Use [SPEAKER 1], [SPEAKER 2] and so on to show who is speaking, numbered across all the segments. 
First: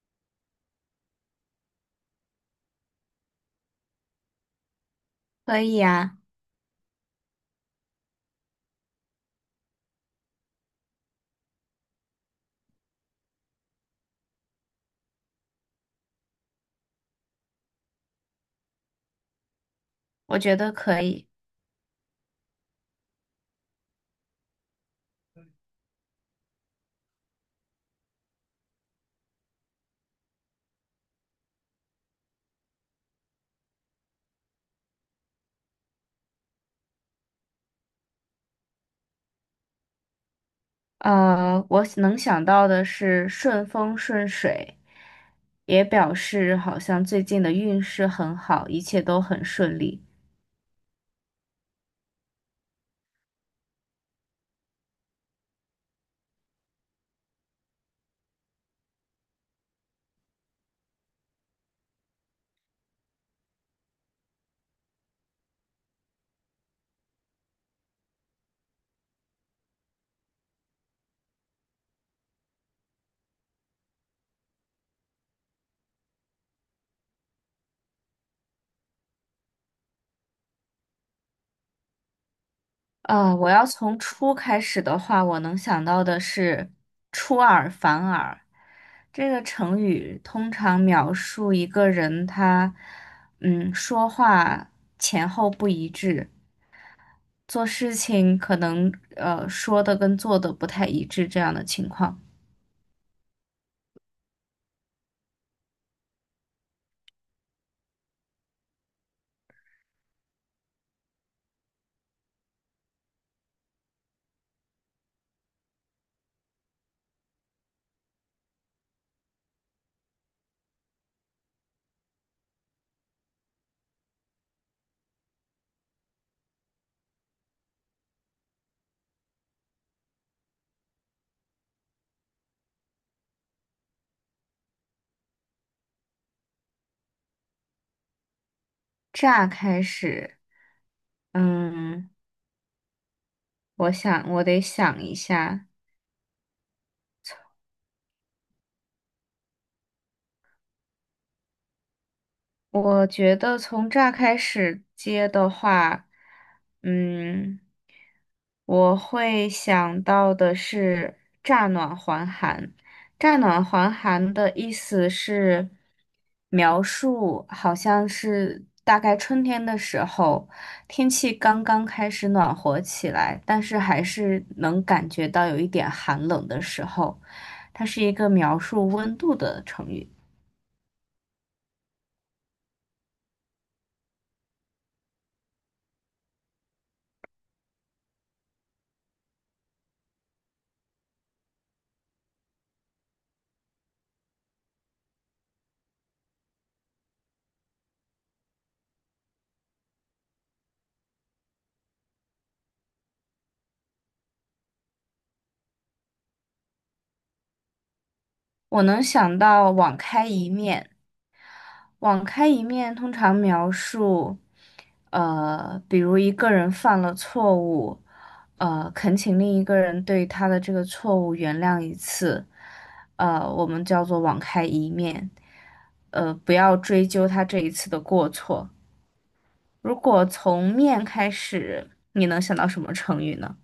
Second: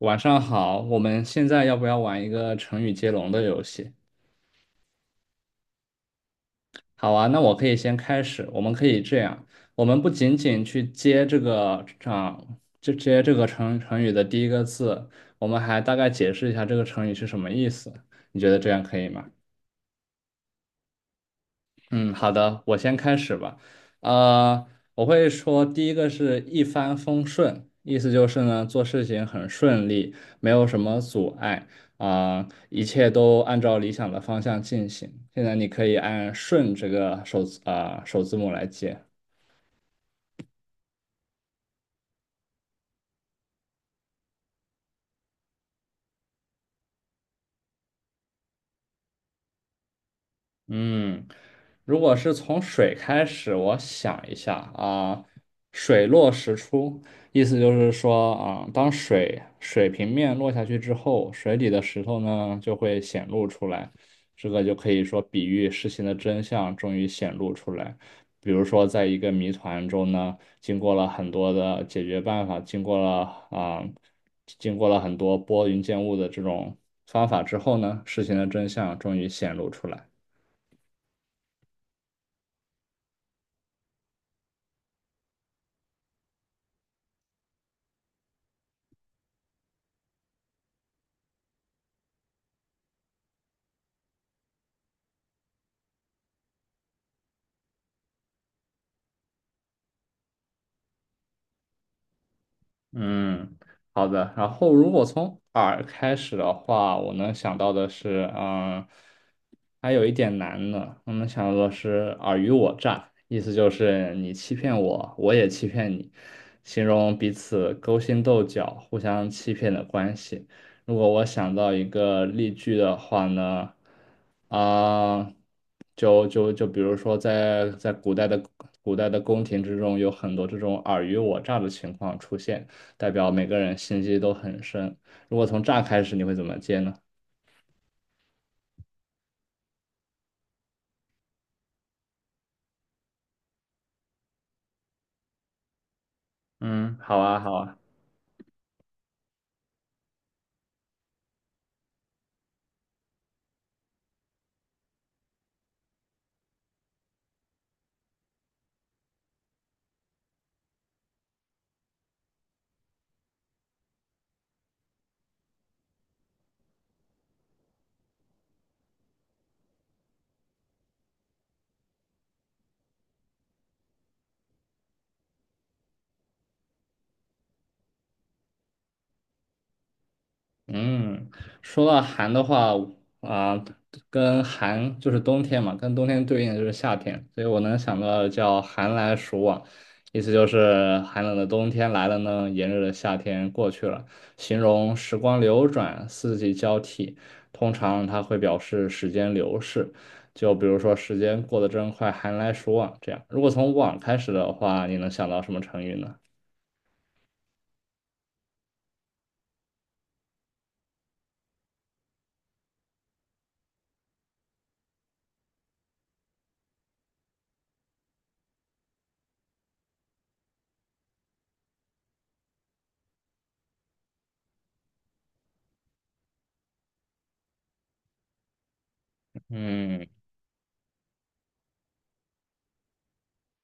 [SPEAKER 1] 晚上好，我们现在要不要玩一个成语接龙的游戏？
[SPEAKER 2] 可以呀，
[SPEAKER 1] 好啊，那我可以先开始。我们可以这样，我们不仅仅去接这个啊，就接这个成语的第一个字，我们还大概解释一下这个成语是什么意思。你觉得这样可以吗？
[SPEAKER 2] 我觉得可以。
[SPEAKER 1] 嗯，好的，我先开始吧。呃，我会说第一个是一帆风顺，意思就是呢，做事情很顺利，没有什么阻碍啊，一切都按照理想的方向进行。现在你可以按"顺"这个首字母来接。
[SPEAKER 2] 我能想到的是顺风顺水，也表示好像最近的运势很好，一切都很顺利。
[SPEAKER 1] 嗯，如果是从水开始，我想一下啊，水落石出，意思就是说啊，当水平面落下去之后，水里的石头呢就会显露出来，这个就可以说比喻事情的真相终于显露出来。比如说，在一个谜团中呢，经过了很多的解决办法，经过了很多拨云见雾的这种方法之后呢，事情的真相终于显露出来。
[SPEAKER 2] 我要从初开始的话，我能想到的是出尔反尔。这个成语通常描述一个人他，说话前后不一致，做事情可能说的跟做的不太一致这样的情况。
[SPEAKER 1] 嗯，好的。然后如果从耳开始的话，我能想到的是，嗯，还有一点难呢。我们想到的是尔虞我诈，意思就是你欺骗我，我也欺骗你，形容彼此勾心斗角、互相欺骗的关系。如果我想到一个例句的话呢，啊、就比如说在古代的宫廷之中，有很多这种尔虞我诈的情况出现。代表每个人心机都很深。如果从这儿开始，你会怎么接呢？
[SPEAKER 2] 乍开始，嗯，我想我得想一下。
[SPEAKER 1] 嗯，好啊，好啊。
[SPEAKER 2] 我觉得从乍开始接的话，嗯。我会想到的是乍暖还寒。乍暖还寒的意思是描述，好像是大概春天的时候，天气刚刚开始暖和起来，但是还是能感觉到有一点寒冷的时候，它是一个描述温度的成语。
[SPEAKER 1] 嗯，说到寒的话，啊、跟寒就是冬天嘛，跟冬天对应的就是夏天，所以我能想到的叫寒来暑往，意思就是寒冷的冬天来了呢，炎热的夏天过去了，形容时光流转，四季交替，通常它会表示时间流逝，就比如说时间过得真快，寒来暑往这样。如果从往开始的话，你能想到什么成语呢？
[SPEAKER 2] 我能想到网开一面。网开一面通常描述，比如一个人犯了错误，恳请另一个人对他的这个错误原谅一次，我们叫做网开一面，不要追究他这一次的过错。如
[SPEAKER 1] 嗯。
[SPEAKER 2] 果从面开始，你能想到什么成语呢？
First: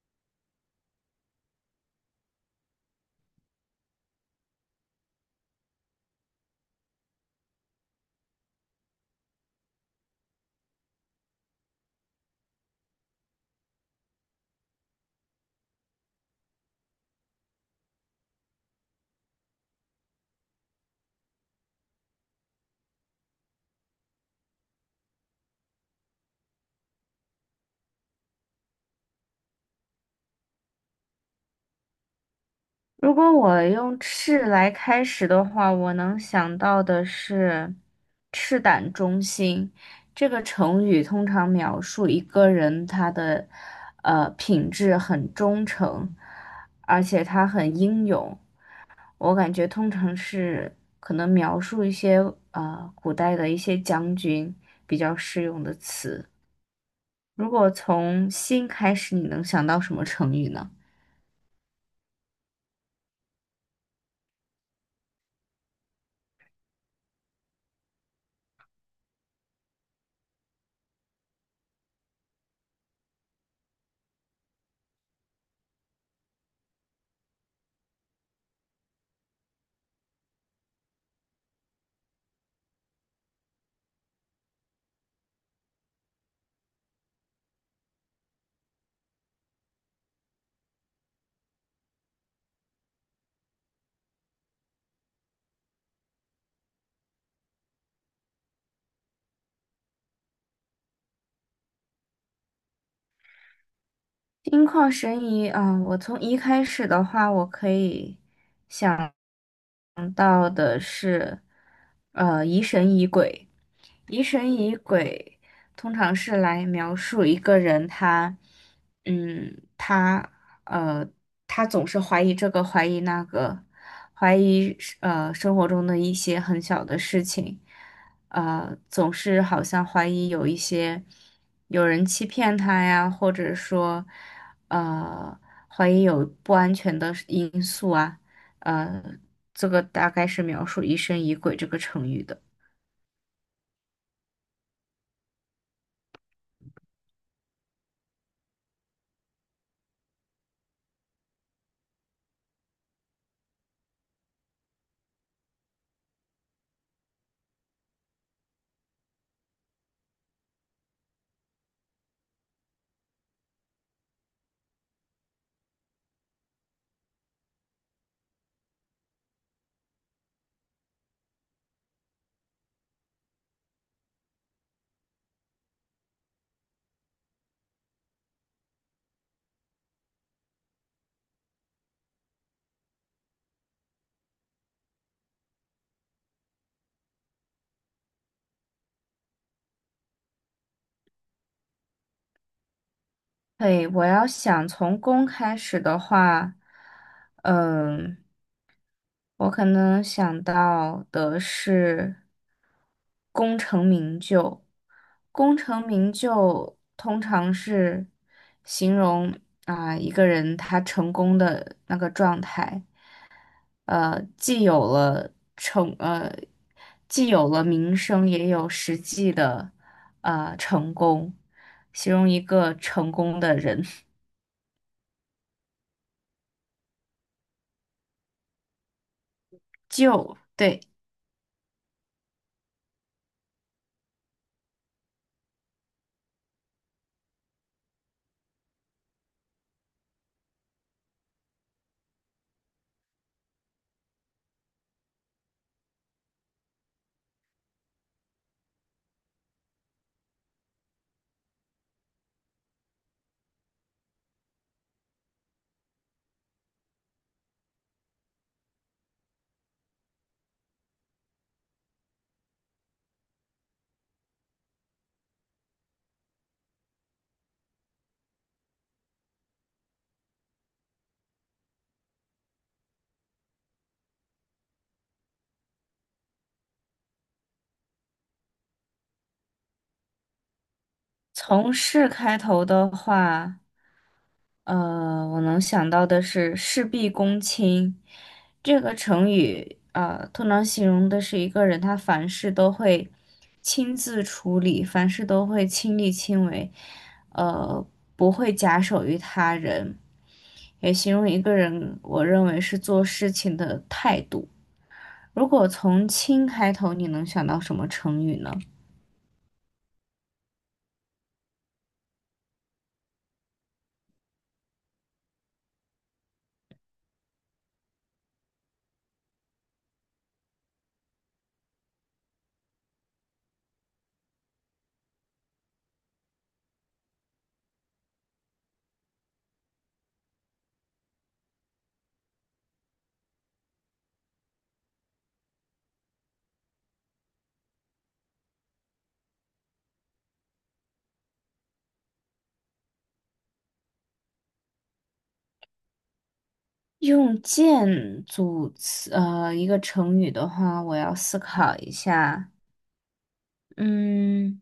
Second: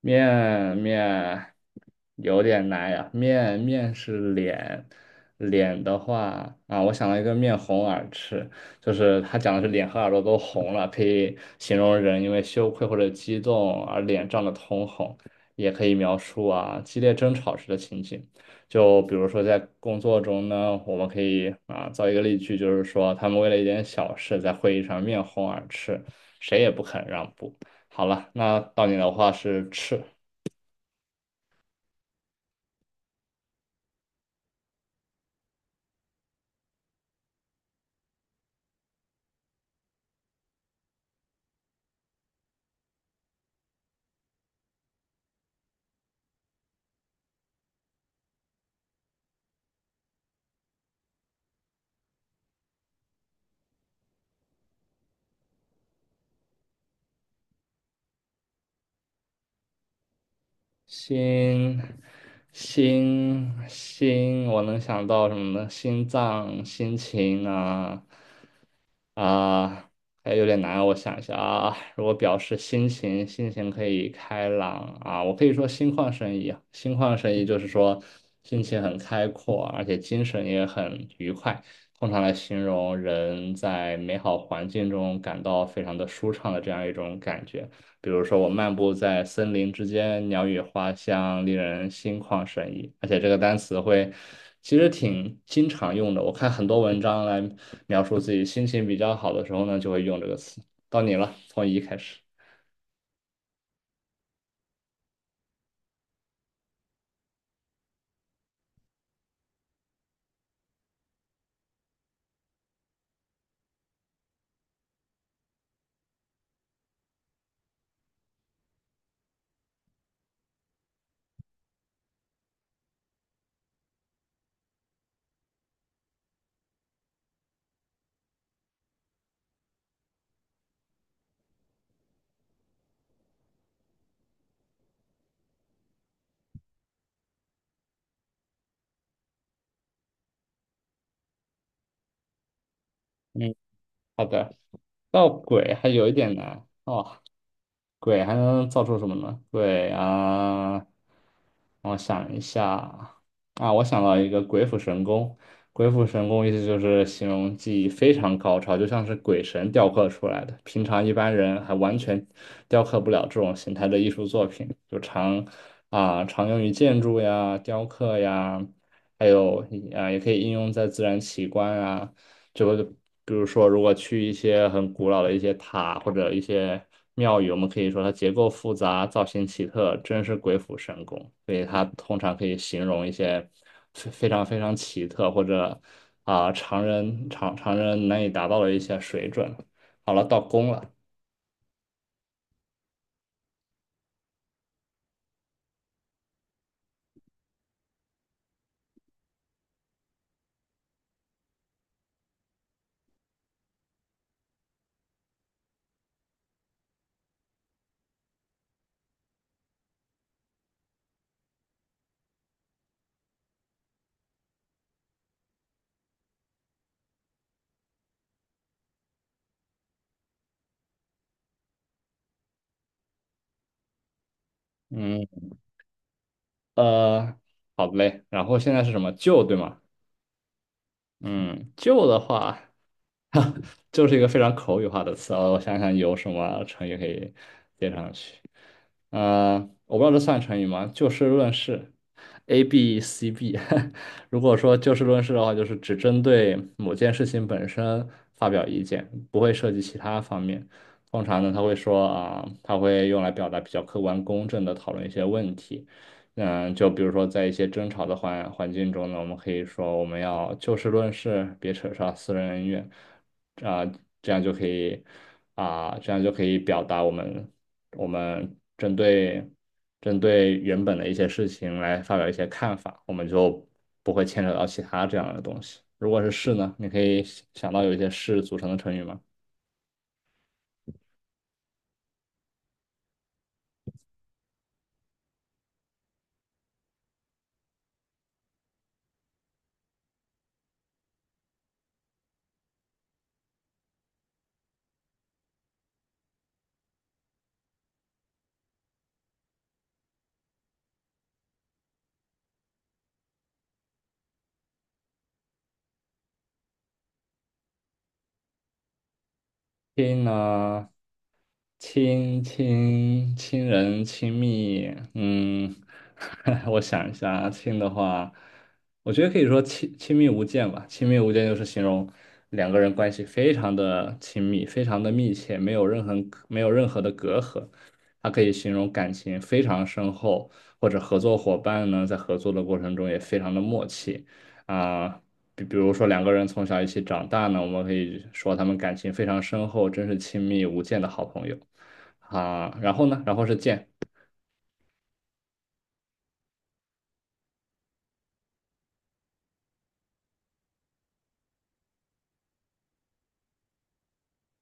[SPEAKER 1] 面有点难呀，面是脸，脸的话啊，我想到一个面红耳赤，就是他讲的是脸和耳朵都红了，可以形容人因为羞愧或者激动而脸涨得通红，也可以描述啊激烈争吵时的情景。就比如说在工作中呢，我们可以啊造一个例句，就是说他们为了一点小事在会议上面红耳赤，谁也不肯让步。好了，那到你的话是赤，
[SPEAKER 2] 如果我用赤来开始的话，我能想到的是“赤胆忠心”这个成语，通常描述一个人他的品质很忠诚，而且他很英勇。我感觉通常是可能描述一些古代的一些将军比较适用的词。如果从“心”开始，你能想到什么成语呢？
[SPEAKER 1] 心，心，我能想到什么呢？心脏、心情啊啊，还有点难啊，我想一下啊。如果表示心情，心情可以开朗啊，我可以说心旷神怡啊心旷神怡就是说心情很开阔，而且精神也很愉快，通常来形容人在美好环境中感到非常的舒畅的这样一种感觉。比如说，我漫步在森林之间，鸟语花香，令人心旷神怡。而且这个单词会其实挺经常用的，我看很多文章来描述自己心情比较好的时候呢，就会用这个词。到你了，从一开始。
[SPEAKER 2] 心旷神怡啊，我从一开始的话，我可以想想到的是，疑神疑鬼。疑神疑鬼通常是来描述一个人他，嗯，他呃，他总是怀疑这个，怀疑那个，怀疑生活中的一些很小的事情，总是好像怀疑有一些有人欺骗他呀，或者说，呃，怀疑有不安全的因素啊。呃，这个大概是描述疑神疑鬼这个成语的。
[SPEAKER 1] 嗯，好的。造鬼还有一点难哦，鬼还能造出什么呢？鬼啊，我想一下啊，我想到一个鬼斧神工。鬼斧神工意思就是形容技艺非常高超，就像是鬼神雕刻出来的，平常一般人还完全雕刻不了这种形态的艺术作品，就常用于建筑呀、雕刻呀，还有啊也可以应用在自然奇观啊。就比如说，如果去一些很古老的一些塔或者一些庙宇，我们可以说它结构复杂、造型奇特，真是鬼斧神工。所以它通常可以形容一些非常奇特或者常人难以达到的一些水准。好了，到宫了，
[SPEAKER 2] 对，我要想从公开始的话，嗯，我可能想到的是功成名就。功成名就通常是形容一个人他成功的那个状态。呃，既有了成呃，既有了名声，也有实际的成功，形容一个成功的人。
[SPEAKER 1] 嗯呃，好嘞。然后现在是什么旧对吗？
[SPEAKER 2] 就对，
[SPEAKER 1] 嗯，旧的话。就是一个非常口语化的词啊。我想想有什么成语可以接上去。嗯，我不知道这算成语吗？就事论事，A B C B。如果说就事论事的话，就是只针对某件事情本身发表意见，不会涉及其他方面。通常呢，他会用来表达比较客观公正的讨论一些问题。嗯，就比如说在一些争吵的环境中呢，我们可以说我们要就事论事，别扯上私人恩怨，啊、这样就可以这样就可以表达我们针对原本的一些事情来发表一些看法，我们就不会牵扯到其他这样的东西。如果是事呢，你可以想到有一些事组成的成语吗？
[SPEAKER 2] 从事开头的话，我能想到的是事必躬亲这个成语，通常形容的是一个人他凡事都会亲自处理，凡事都会亲力亲为，呃，不会假手于他人。也形容一个人，我认为是做事情的态度。如果从“轻”开头，你能想到什么成语呢？
[SPEAKER 1] 亲呢，亲人亲密，嗯，我想一下啊，亲的话，我觉得可以说亲密无间吧。亲密无间就是形容两个人关系非常的亲密，非常的密切，没有任何的隔阂。它可以形容感情非常深厚，或者合作伙伴呢在合作的过程中也非常的默契啊。比如说两个人从小一起长大呢，我们可以说他们感情非常深厚，真是亲密无间的好朋友啊。然后呢，然后是见
[SPEAKER 2] 用“剑”组词，一个成语的话，我要思考一下。嗯，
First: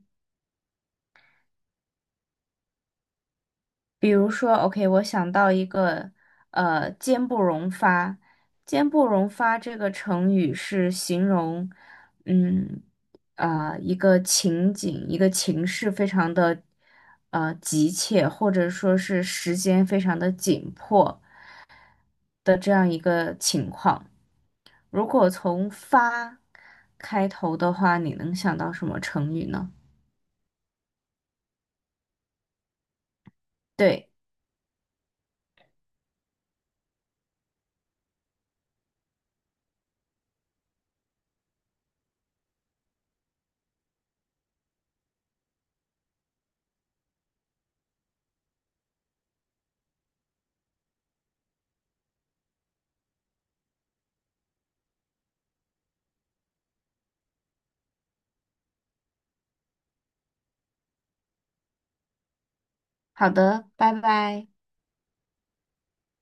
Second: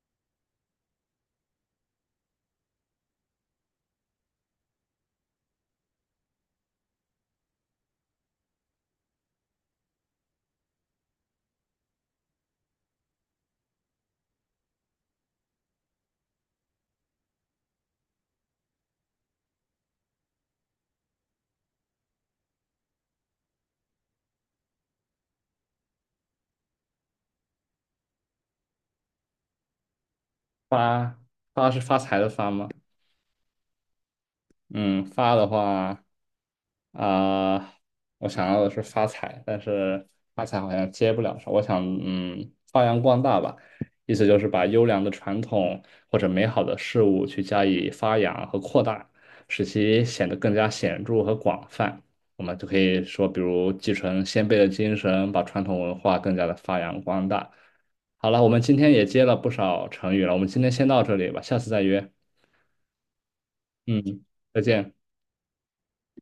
[SPEAKER 2] 比如说，OK，我想到一个，“坚不容发”。“坚不容发”这个成语是形容，嗯，一个情景、一个情势非常的，急切，或者说是时间非常的紧迫的这样一个情况。如果从“发”开头的话，你能想到什么成语呢？
[SPEAKER 1] 发发是发财的发吗？
[SPEAKER 2] 对，
[SPEAKER 1] 嗯，发的话啊、我想要的是发财，但是发财好像接不了手我想，嗯，发扬光大吧，意思就是把优良的传统或者美好的事物去加以发扬和扩大，使其显得更加显著和广泛。我们就可以说，比如继承先辈的精神，把传统文化更加的发扬光大。好了，我们今天也接了不少成语了，我们今天先到这里吧，下次再约。
[SPEAKER 2] 好的，拜
[SPEAKER 1] 嗯，
[SPEAKER 2] 拜。
[SPEAKER 1] 再见。